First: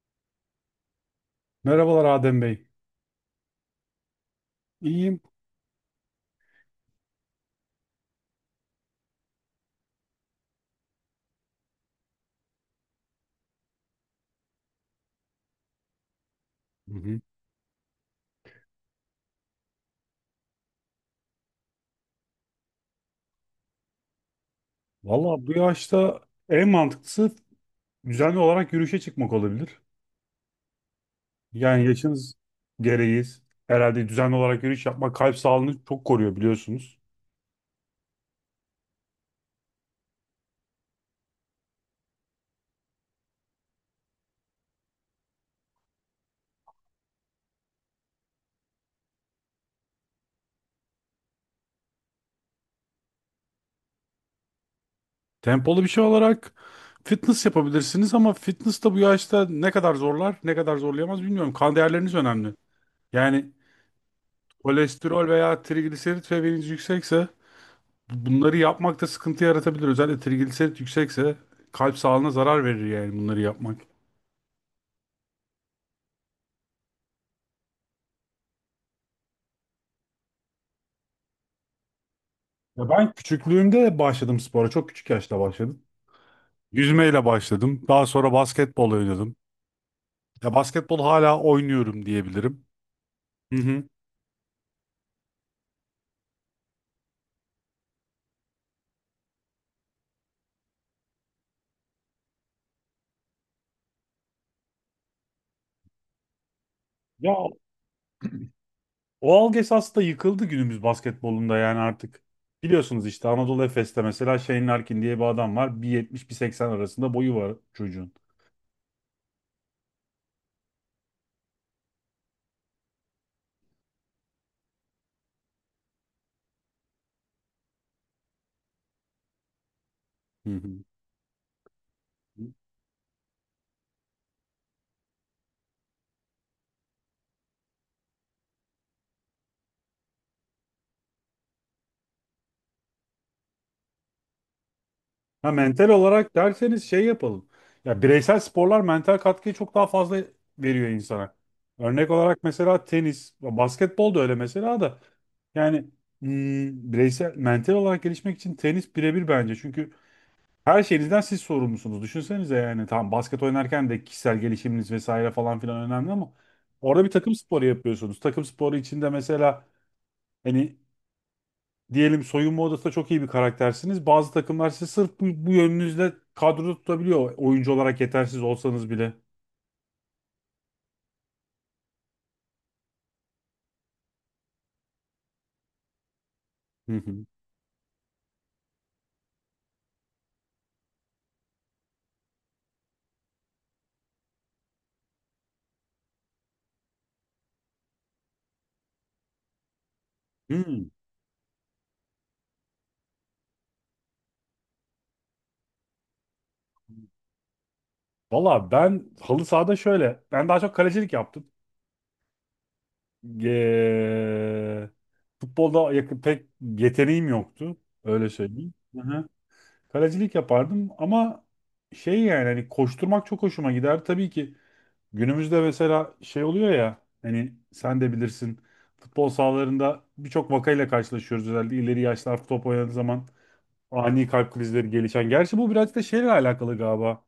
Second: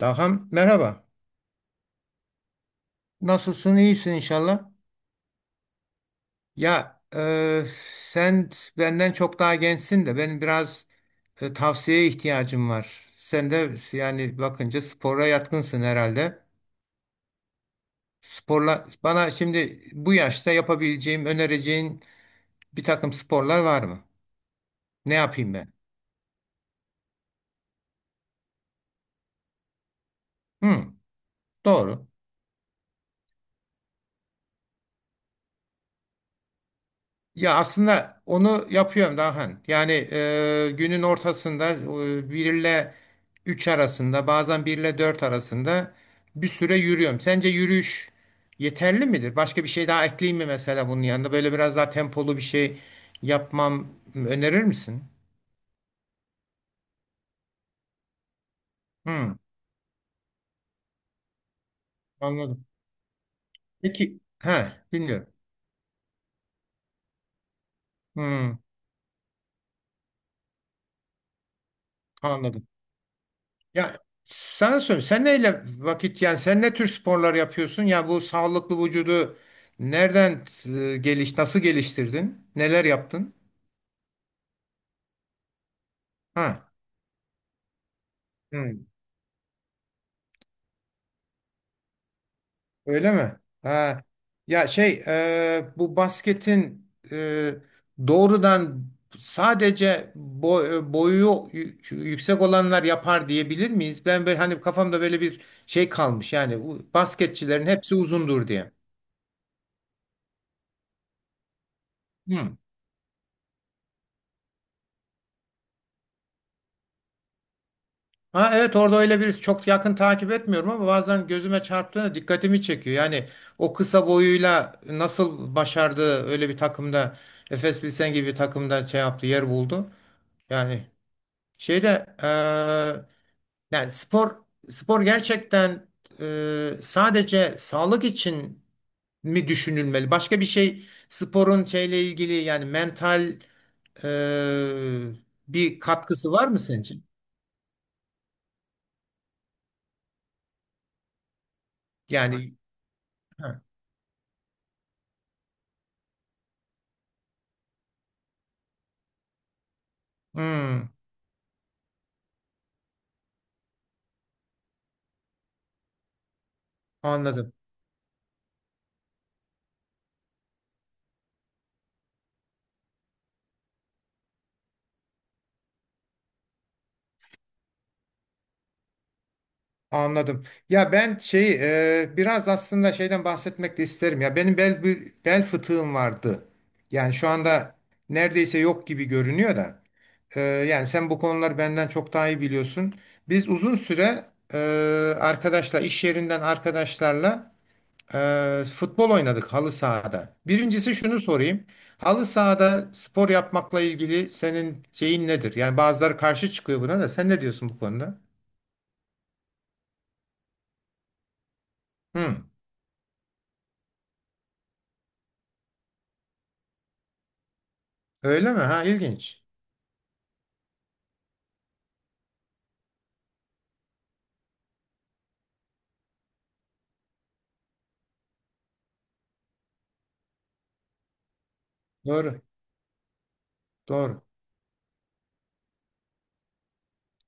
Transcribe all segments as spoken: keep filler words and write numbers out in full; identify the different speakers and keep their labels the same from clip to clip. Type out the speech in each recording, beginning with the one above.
Speaker 1: Daham merhaba.
Speaker 2: Merhabalar Adem Bey.
Speaker 1: Nasılsın? İyisin inşallah.
Speaker 2: İyiyim.
Speaker 1: Ya e, sen benden çok daha gençsin de benim biraz e, tavsiyeye ihtiyacım var. Sen de yani bakınca spora yatkınsın herhalde.
Speaker 2: Hı hı.
Speaker 1: Sporla bana şimdi bu yaşta yapabileceğim, önereceğin bir takım sporlar var mı? Ne
Speaker 2: Valla bu
Speaker 1: yapayım ben?
Speaker 2: yaşta en mantıklısı düzenli olarak yürüyüşe çıkmak olabilir.
Speaker 1: Hı,
Speaker 2: Yani
Speaker 1: doğru.
Speaker 2: yaşınız gereği herhalde düzenli olarak yürüyüş yapmak kalp sağlığını çok koruyor biliyorsunuz.
Speaker 1: Ya aslında onu yapıyorum Dahan. Yani e, günün ortasında e, bir ile üç arasında bazen bir ile dört arasında bir süre yürüyorum. Sence yürüyüş yeterli midir? Başka bir şey daha ekleyeyim mi mesela bunun yanında? Böyle biraz daha tempolu bir şey yapmam önerir misin?
Speaker 2: Tempolu bir şey olarak fitness yapabilirsiniz ama fitness da bu
Speaker 1: Hmm,
Speaker 2: yaşta ne kadar zorlar, ne kadar zorlayamaz bilmiyorum. Kan değerleriniz önemli.
Speaker 1: anladım.
Speaker 2: Yani
Speaker 1: Peki, ha,
Speaker 2: kolesterol
Speaker 1: dinliyorum.
Speaker 2: veya trigliserit seviyeniz yüksekse
Speaker 1: Hmm,
Speaker 2: bunları yapmakta sıkıntı yaratabilir. Özellikle trigliserit yüksekse kalp sağlığına zarar
Speaker 1: anladım.
Speaker 2: verir yani bunları yapmak.
Speaker 1: Ya sana söyleyeyim. Sen neyle vakit yani sen ne tür sporlar yapıyorsun? Ya bu sağlıklı vücudu nereden e, geliş nasıl geliştirdin? Neler
Speaker 2: Ya ben
Speaker 1: yaptın?
Speaker 2: küçüklüğümde başladım spora. Çok küçük yaşta başladım.
Speaker 1: Ha.
Speaker 2: Yüzmeyle başladım. Daha sonra
Speaker 1: Hı.
Speaker 2: basketbol oynadım. Ya basketbol hala oynuyorum diyebilirim.
Speaker 1: Öyle mi?
Speaker 2: Hı hı.
Speaker 1: Ha. Ya şey e, bu basketin e, doğrudan sadece bo- e, boyu yü- yüksek olanlar yapar diyebilir miyiz? Ben böyle hani kafamda böyle bir şey kalmış yani bu
Speaker 2: Ya
Speaker 1: basketçilerin hepsi uzundur diye.
Speaker 2: o algı esasında yıkıldı günümüz basketbolunda yani artık.
Speaker 1: Hı.
Speaker 2: Biliyorsunuz işte Anadolu Efes'te mesela Shane Larkin diye bir adam var. bir bir bir seksen arasında boyu var çocuğun.
Speaker 1: Ha evet orada öyle bir çok yakın takip etmiyorum ama bazen gözüme çarptığında dikkatimi çekiyor. Yani o kısa boyuyla nasıl başardı öyle bir takımda Efes Pilsen gibi bir takımda şey yaptı yer buldu.
Speaker 2: Hı
Speaker 1: Yani şeyde
Speaker 2: hı.
Speaker 1: eee, yani spor spor gerçekten eee, sadece sağlık için mi düşünülmeli? Başka bir şey sporun şeyle ilgili yani mental eee,
Speaker 2: Ha,
Speaker 1: bir
Speaker 2: mental
Speaker 1: katkısı
Speaker 2: olarak
Speaker 1: var mı senin
Speaker 2: derseniz şey
Speaker 1: için?
Speaker 2: yapalım. Ya bireysel sporlar mental katkıyı çok daha fazla veriyor insana. Örnek olarak
Speaker 1: Yani
Speaker 2: mesela tenis,
Speaker 1: ha,
Speaker 2: basketbol da öyle mesela da. Yani hmm, bireysel, mental olarak gelişmek için tenis birebir bence. Çünkü her
Speaker 1: hmm,
Speaker 2: şeyinizden siz sorumlusunuz. Düşünsenize yani tamam basket oynarken de kişisel gelişiminiz vesaire falan filan önemli ama orada bir takım
Speaker 1: anladım.
Speaker 2: sporu yapıyorsunuz. Takım sporu içinde mesela hani diyelim soyunma odasında çok iyi bir karaktersiniz. Bazı takımlar sizi sırf bu, bu yönünüzle kadroda tutabiliyor. Oyuncu olarak yetersiz olsanız bile.
Speaker 1: Anladım. Ya ben şey e, biraz aslında şeyden bahsetmek de isterim. Ya benim bel bel fıtığım vardı.
Speaker 2: Hı
Speaker 1: Yani
Speaker 2: hı.
Speaker 1: şu anda neredeyse yok gibi görünüyor da. E, yani sen bu konuları benden çok daha iyi biliyorsun. Biz uzun süre e, arkadaşlar iş yerinden arkadaşlarla e, futbol oynadık halı sahada.
Speaker 2: Hmm.
Speaker 1: Birincisi şunu sorayım. Halı sahada spor yapmakla ilgili senin şeyin nedir? Yani bazıları karşı çıkıyor buna da. Sen ne diyorsun bu konuda?
Speaker 2: Valla ben halı sahada şöyle. Ben daha çok kalecilik yaptım.
Speaker 1: Hı.
Speaker 2: Eee, Futbolda yakın, pek yeteneğim yoktu. Öyle
Speaker 1: Öyle mi?
Speaker 2: söyleyeyim.
Speaker 1: Ha
Speaker 2: Hı hı.
Speaker 1: ilginç.
Speaker 2: Kalecilik yapardım ama şey yani hani koşturmak çok hoşuma gider. Tabii ki günümüzde mesela şey oluyor ya hani sen de bilirsin futbol sahalarında birçok vakayla karşılaşıyoruz özellikle ileri
Speaker 1: Doğru.
Speaker 2: yaşlar top oynadığı zaman
Speaker 1: Doğru.
Speaker 2: ani kalp krizleri gelişen. Gerçi bu biraz da şeyle alakalı galiba.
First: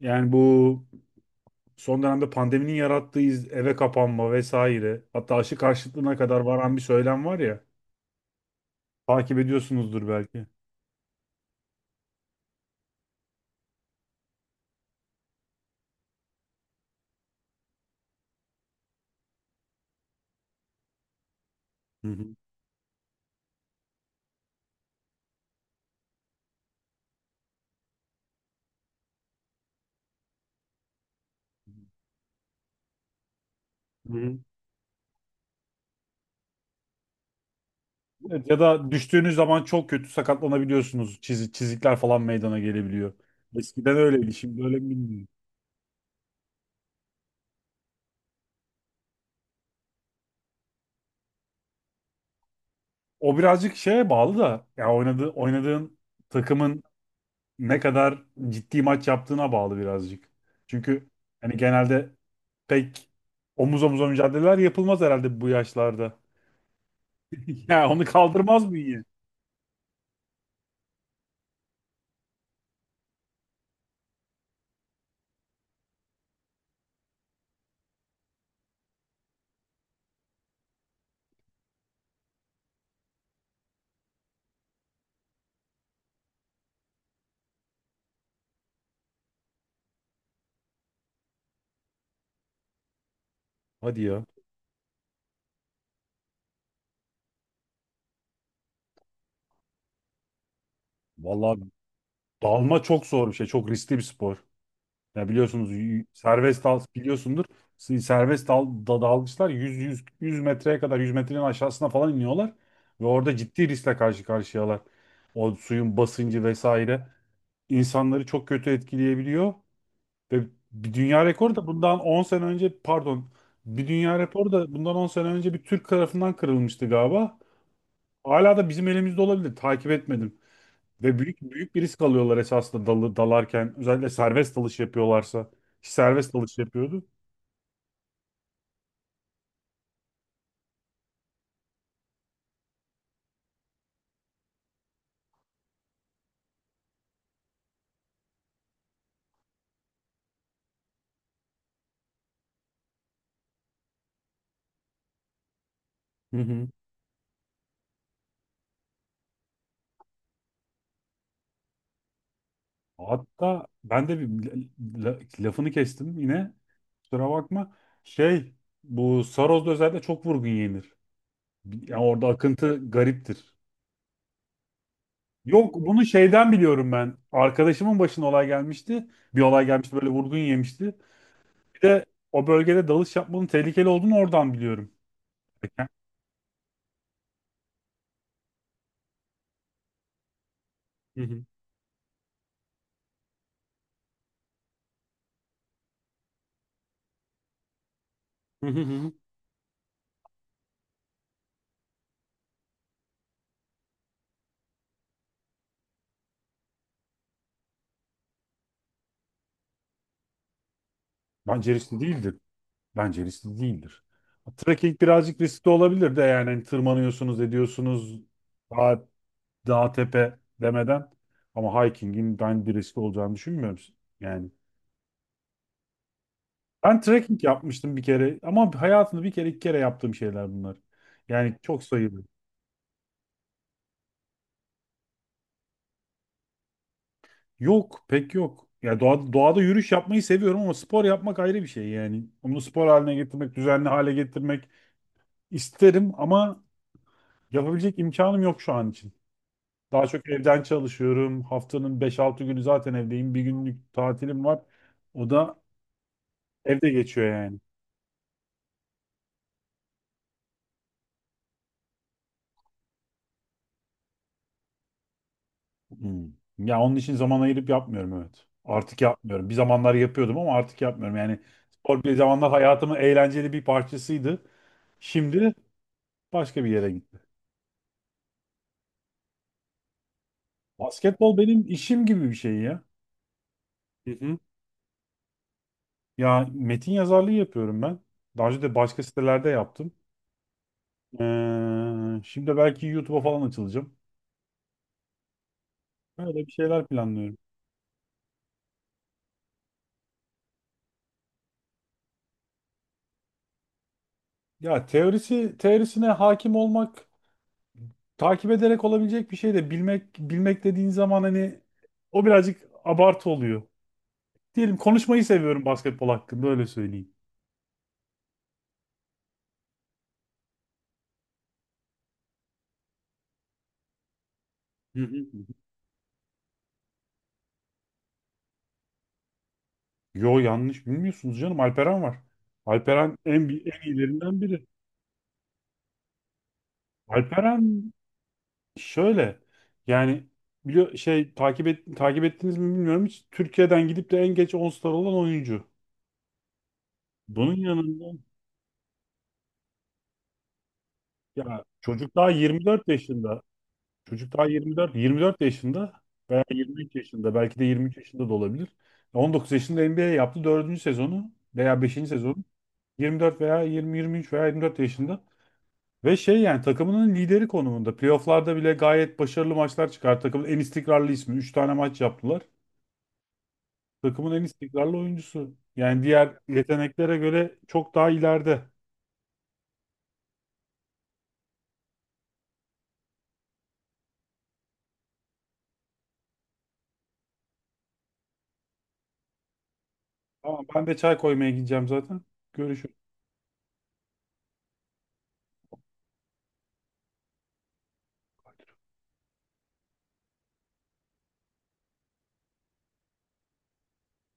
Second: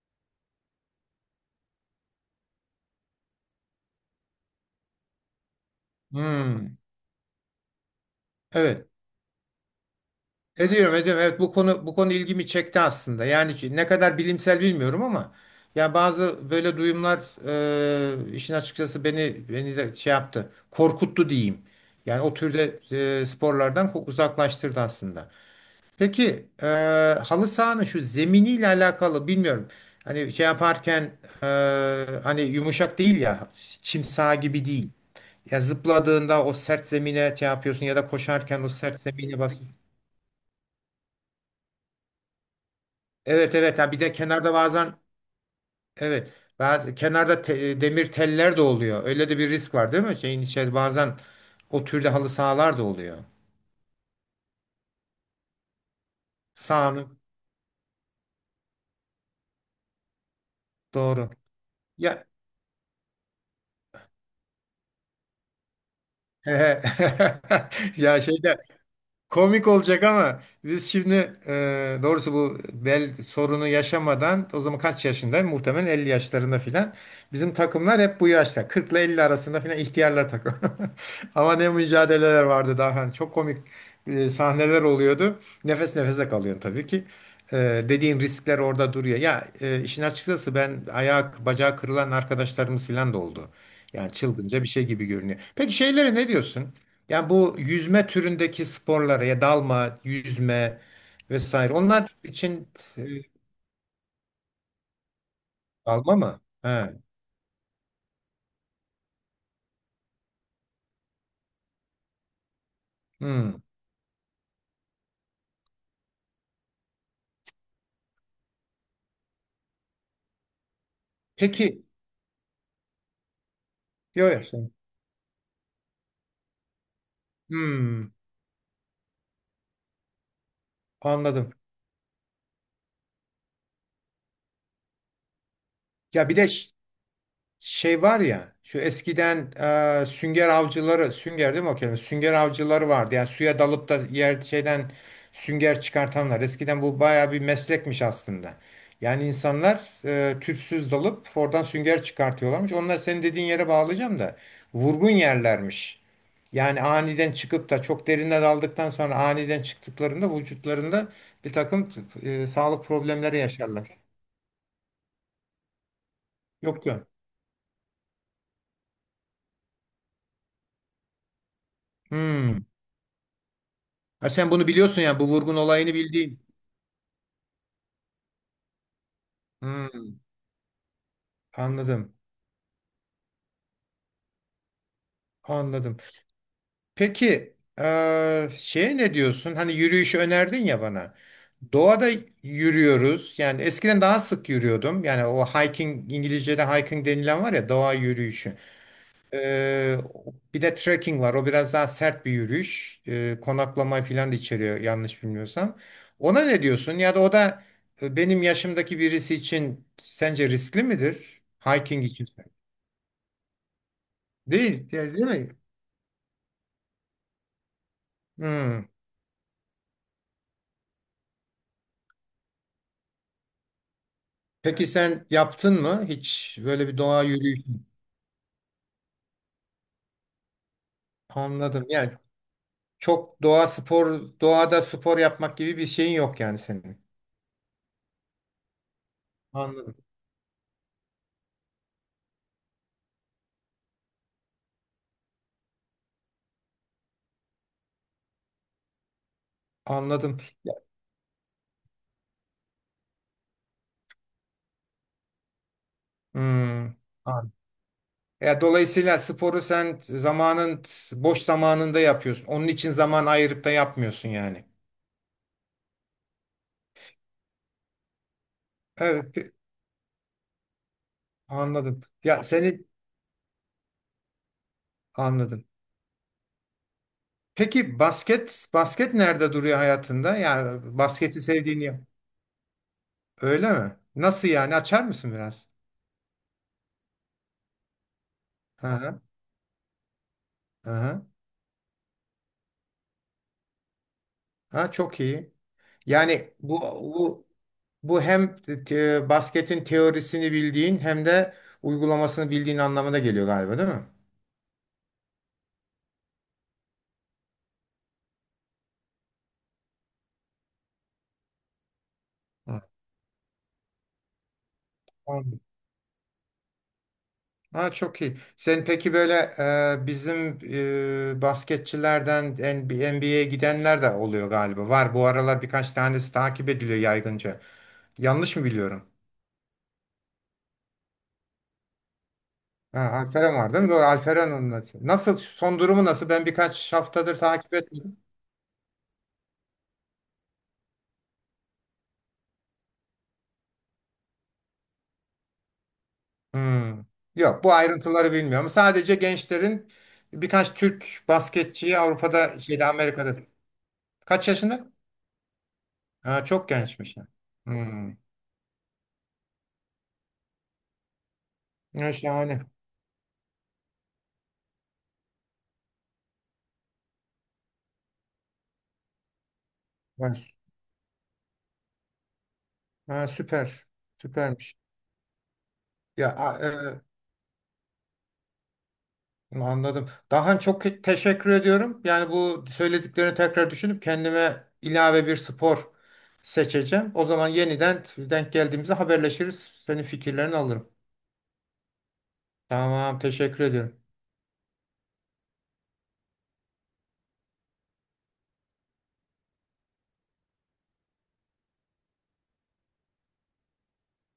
Speaker 2: Yani bu son dönemde pandeminin yarattığı iz- eve kapanma vesaire hatta aşı karşıtlığına kadar varan
Speaker 1: Hmm,
Speaker 2: bir söylem var ya
Speaker 1: evet.
Speaker 2: takip ediyorsunuzdur belki.
Speaker 1: Ediyorum, ediyorum. Evet bu konu bu konu ilgimi çekti aslında. Yani ki ne kadar bilimsel bilmiyorum ama ya bazı böyle duyumlar e, işin açıkçası beni beni de şey yaptı. Korkuttu diyeyim.
Speaker 2: Hı
Speaker 1: Yani o
Speaker 2: hı.
Speaker 1: türde e, sporlardan ko- uzaklaştırdı aslında. Peki e, halı sahanın şu zeminiyle alakalı bilmiyorum. Hani şey yaparken e, hani yumuşak değil ya çim
Speaker 2: Hı
Speaker 1: saha
Speaker 2: hı.
Speaker 1: gibi değil. Ya zıpladığında o sert zemine şey yapıyorsun ya da
Speaker 2: Evet, ya
Speaker 1: koşarken o
Speaker 2: da
Speaker 1: sert
Speaker 2: düştüğünüz
Speaker 1: zemine
Speaker 2: zaman
Speaker 1: basıyorsun.
Speaker 2: çok kötü sakatlanabiliyorsunuz. Çiz- çizikler falan meydana gelebiliyor.
Speaker 1: Evet evet ha
Speaker 2: Eskiden
Speaker 1: bir de
Speaker 2: öyleydi,
Speaker 1: kenarda
Speaker 2: şimdi öyle mi
Speaker 1: bazen
Speaker 2: bilmiyorum.
Speaker 1: evet bazı kenarda te- demir teller de oluyor. Öyle de bir risk var değil mi? Şeyin içeri bazen o türde halı sahalar da oluyor.
Speaker 2: O birazcık şeye bağlı da ya oynadığı oynadığın takımın
Speaker 1: Sahanın
Speaker 2: ne kadar ciddi maç yaptığına bağlı birazcık. Çünkü
Speaker 1: doğru.
Speaker 2: hani genelde
Speaker 1: Ya
Speaker 2: pek omuz omuza mücadeleler yapılmaz herhalde bu yaşlarda. Ya onu
Speaker 1: ya şeyde
Speaker 2: kaldırmaz bünye.
Speaker 1: komik olacak ama biz şimdi e, doğrusu bu bel sorunu yaşamadan o zaman kaç yaşında? Muhtemelen elli yaşlarında filan. Bizim takımlar hep bu yaşta. Kırk ile elli arasında filan ihtiyarlar takım. Ama ne mücadeleler vardı daha. Hani çok komik e, sahneler oluyordu. Nefes nefese kalıyorsun tabii ki. E, Dediğin riskler orada duruyor. Ya e, işin açıkçası ben ayak, bacağı kırılan arkadaşlarımız filan da oldu.
Speaker 2: Hadi
Speaker 1: Yani
Speaker 2: ya.
Speaker 1: çılgınca bir şey gibi görünüyor. Peki şeylere ne diyorsun? Yani bu yüzme türündeki sporlara ya dalma, yüzme
Speaker 2: Vallahi
Speaker 1: vesaire onlar için
Speaker 2: dalma
Speaker 1: e,
Speaker 2: çok zor bir şey. Çok riskli bir spor. Ya biliyorsunuz y-
Speaker 1: dalma mı?
Speaker 2: serbest dal
Speaker 1: He.
Speaker 2: biliyorsundur. s- Serbest dal da- dalgıçlar yüz yüz yüz metreye kadar yüz metrenin aşağısına falan iniyorlar ve orada
Speaker 1: Hmm.
Speaker 2: ciddi riskle karşı karşıyalar. O suyun basıncı vesaire insanları çok kötü etkileyebiliyor ve bir dünya rekoru da
Speaker 1: Peki.
Speaker 2: bundan on sene önce pardon bir dünya
Speaker 1: Yok.
Speaker 2: rekoru
Speaker 1: Yok.
Speaker 2: da bundan on sene önce bir Türk tarafından kırılmıştı galiba.
Speaker 1: Hmm,
Speaker 2: Hala da bizim elimizde olabilir. Takip etmedim. Ve büyük
Speaker 1: anladım.
Speaker 2: büyük bir risk alıyorlar esasında dalı, dalarken. Özellikle serbest dalış yapıyorlarsa. Ki
Speaker 1: Ya
Speaker 2: serbest
Speaker 1: bir de
Speaker 2: dalış
Speaker 1: ş-
Speaker 2: yapıyordu.
Speaker 1: şey var ya şu eskiden e, sünger avcıları sünger değil mi o kelime sünger avcıları vardı yani suya dalıp da yer şeyden sünger çıkartanlar eskiden bu baya bir meslekmiş aslında yani insanlar e, tüpsüz dalıp oradan sünger çıkartıyorlarmış onlar senin dediğin yere bağlayacağım da vurgun yerlermiş
Speaker 2: Hı hı.
Speaker 1: yani aniden çıkıp da çok derine daldıktan sonra aniden çıktıklarında vücutlarında bir takım e, sağlık problemleri
Speaker 2: Hatta
Speaker 1: yaşarlar
Speaker 2: ben de bir la- la- lafını kestim yine.
Speaker 1: yok yok.
Speaker 2: Kusura bakma. Şey, bu Saros'da özellikle çok vurgun yenir. Yani orada
Speaker 1: Hmm.
Speaker 2: akıntı gariptir.
Speaker 1: Ha sen bunu biliyorsun yani bu vurgun
Speaker 2: Yok
Speaker 1: olayını
Speaker 2: bunu
Speaker 1: bildiğin.
Speaker 2: şeyden biliyorum ben. Arkadaşımın başına olay gelmişti. Bir olay gelmişti, böyle
Speaker 1: Hmm,
Speaker 2: vurgun yemişti. Bir de
Speaker 1: anladım.
Speaker 2: o bölgede dalış yapmanın tehlikeli olduğunu oradan biliyorum.
Speaker 1: Anladım. Peki eee şeye ne diyorsun? Hani yürüyüşü önerdin ya bana.
Speaker 2: Hı hı.
Speaker 1: Doğada yürüyoruz. Yani eskiden daha sık yürüyordum. Yani o hiking İngilizce'de hiking denilen var ya doğa yürüyüşü.
Speaker 2: Hı hı hı. hı.
Speaker 1: Eee, bir de trekking var. O biraz daha sert bir yürüyüş. Eee konaklama falan da içeriyor yanlış bilmiyorsam. Ona ne diyorsun? Ya da o da e, benim yaşımdaki birisi için sence riskli midir?
Speaker 2: Bence riskli
Speaker 1: Hiking için.
Speaker 2: değildi. Bence riskli değildir.
Speaker 1: Değil,
Speaker 2: Trekking
Speaker 1: değil, değil
Speaker 2: birazcık
Speaker 1: mi?
Speaker 2: riskli olabilir de yani hani tırmanıyorsunuz ediyorsunuz
Speaker 1: Hmm.
Speaker 2: dağ, dağ tepe demeden ama hiking'in ben bir riskli olacağını düşünmüyorum. Yani
Speaker 1: Peki sen yaptın mı hiç böyle bir
Speaker 2: ben
Speaker 1: doğa
Speaker 2: trekking
Speaker 1: yürüyüşü?
Speaker 2: yapmıştım bir kere ama hayatımda bir kere iki kere yaptığım şeyler bunlar. Yani çok
Speaker 1: Anladım. Yani
Speaker 2: sayılı.
Speaker 1: çok doğa spor, doğada spor yapmak gibi bir şeyin yok yani senin.
Speaker 2: Yok pek yok. Ya doğa, doğada yürüyüş
Speaker 1: Anladım.
Speaker 2: yapmayı seviyorum ama spor yapmak ayrı bir şey yani. Onu spor haline getirmek, düzenli hale getirmek isterim ama yapabilecek imkanım yok şu an için. Daha çok
Speaker 1: Anladım.
Speaker 2: evden
Speaker 1: Ya-
Speaker 2: çalışıyorum. Haftanın beş altı günü zaten evdeyim. Bir günlük tatilim var. O da evde
Speaker 1: hmm.
Speaker 2: geçiyor
Speaker 1: An-
Speaker 2: yani.
Speaker 1: ya dolayısıyla sporu sen zamanın boş zamanında yapıyorsun. Onun için zaman ayırıp da yapmıyorsun yani.
Speaker 2: Hmm. Ya onun için zaman ayırıp yapmıyorum, evet. Artık
Speaker 1: Evet,
Speaker 2: yapmıyorum.
Speaker 1: pe-
Speaker 2: Bir zamanlar yapıyordum ama artık yapmıyorum. Yani
Speaker 1: anladım.
Speaker 2: spor bir
Speaker 1: Ya
Speaker 2: zamanlar
Speaker 1: seni
Speaker 2: hayatımın eğlenceli bir parçasıydı. Şimdi
Speaker 1: anladım.
Speaker 2: başka bir yere gitti.
Speaker 1: Peki basket basket nerede duruyor hayatında? Yani
Speaker 2: Basketbol
Speaker 1: basketi
Speaker 2: benim
Speaker 1: sevdiğini
Speaker 2: işim gibi bir şey ya.
Speaker 1: öyle mi?
Speaker 2: Hı hı.
Speaker 1: Nasıl yani? Açar mısın biraz?
Speaker 2: Ya metin yazarlığı yapıyorum ben. Daha önce de
Speaker 1: Hı
Speaker 2: başka
Speaker 1: hı.
Speaker 2: sitelerde yaptım.
Speaker 1: Hı hı.
Speaker 2: Ee, şimdi belki YouTube'a falan açılacağım.
Speaker 1: Ha, çok iyi.
Speaker 2: Öyle bir
Speaker 1: Yani bu
Speaker 2: şeyler planlıyorum.
Speaker 1: bu bu hem te- basketin teorisini bildiğin hem de uygulamasını bildiğin anlamına geliyor galiba, değil mi?
Speaker 2: Ya teorisi teorisine hakim olmak takip ederek olabilecek bir şey, de bilmek bilmek dediğin zaman hani o birazcık
Speaker 1: Hı.
Speaker 2: abartı oluyor. Diyelim konuşmayı
Speaker 1: Anladım.
Speaker 2: seviyorum basketbol hakkında, öyle söyleyeyim.
Speaker 1: Ha, çok iyi. Sen peki böyle e, bizim e, basketçilerden N B A'ye gidenler de oluyor galiba.
Speaker 2: Hı
Speaker 1: Var
Speaker 2: hı.
Speaker 1: bu aralar birkaç tanesi takip ediliyor yaygınca. Yanlış mı biliyorum?
Speaker 2: Yo yanlış bilmiyorsunuz, canım Alperen var.
Speaker 1: Ha,
Speaker 2: Alperen en,
Speaker 1: Alperen
Speaker 2: bi-
Speaker 1: var
Speaker 2: en
Speaker 1: değil mi? Doğru
Speaker 2: iyilerinden
Speaker 1: Alperen
Speaker 2: biri.
Speaker 1: onunla. Nasıl son durumu nasıl? Ben birkaç haftadır takip
Speaker 2: Alperen
Speaker 1: etmedim.
Speaker 2: şöyle yani biliyor şey takip et, takip ettiniz mi bilmiyorum hiç Türkiye'den gidip de en geç on star olan oyuncu.
Speaker 1: Hmm.
Speaker 2: Bunun
Speaker 1: Yok bu
Speaker 2: yanında
Speaker 1: ayrıntıları bilmiyorum. Sadece gençlerin birkaç Türk
Speaker 2: ya
Speaker 1: basketçiyi
Speaker 2: çocuk daha
Speaker 1: Avrupa'da şeyde
Speaker 2: yirmi dört
Speaker 1: Amerika'da.
Speaker 2: yaşında. Çocuk daha
Speaker 1: Kaç yaşında?
Speaker 2: yirmi dört, yirmi dört yaşında veya
Speaker 1: Ha, çok
Speaker 2: yirmi üç
Speaker 1: gençmiş ya.
Speaker 2: yaşında, belki de yirmi üç
Speaker 1: Hmm.
Speaker 2: yaşında da olabilir. on dokuz yaşında N B A yaptı dördüncü sezonu veya beşinci
Speaker 1: Ya,
Speaker 2: sezonu.
Speaker 1: şahane.
Speaker 2: yirmi dört veya yirmi, yirmi üç veya yirmi dört yaşında. Ve şey yani takımının lideri konumunda. Playoff'larda bile gayet başarılı maçlar çıkar.
Speaker 1: Ha,
Speaker 2: Takımın
Speaker 1: sü-
Speaker 2: en istikrarlı ismi. Üç tane maç yaptılar.
Speaker 1: ha, süper.
Speaker 2: Takımın en
Speaker 1: Süpermiş.
Speaker 2: istikrarlı oyuncusu. Yani
Speaker 1: Ya
Speaker 2: diğer
Speaker 1: a- e,
Speaker 2: yeteneklere göre çok daha ileride.
Speaker 1: anladım. Daha çok ke- teşekkür ediyorum. Yani bu söylediklerini tekrar düşünüp kendime ilave bir spor seçeceğim. O zaman yeniden denk geldiğimizde haberleşiriz. Senin fikirlerini
Speaker 2: Tamam, ben
Speaker 1: alırım.
Speaker 2: de çay koymaya gideceğim zaten. Görüşürüz.
Speaker 1: Tamam, teşekkür ediyorum.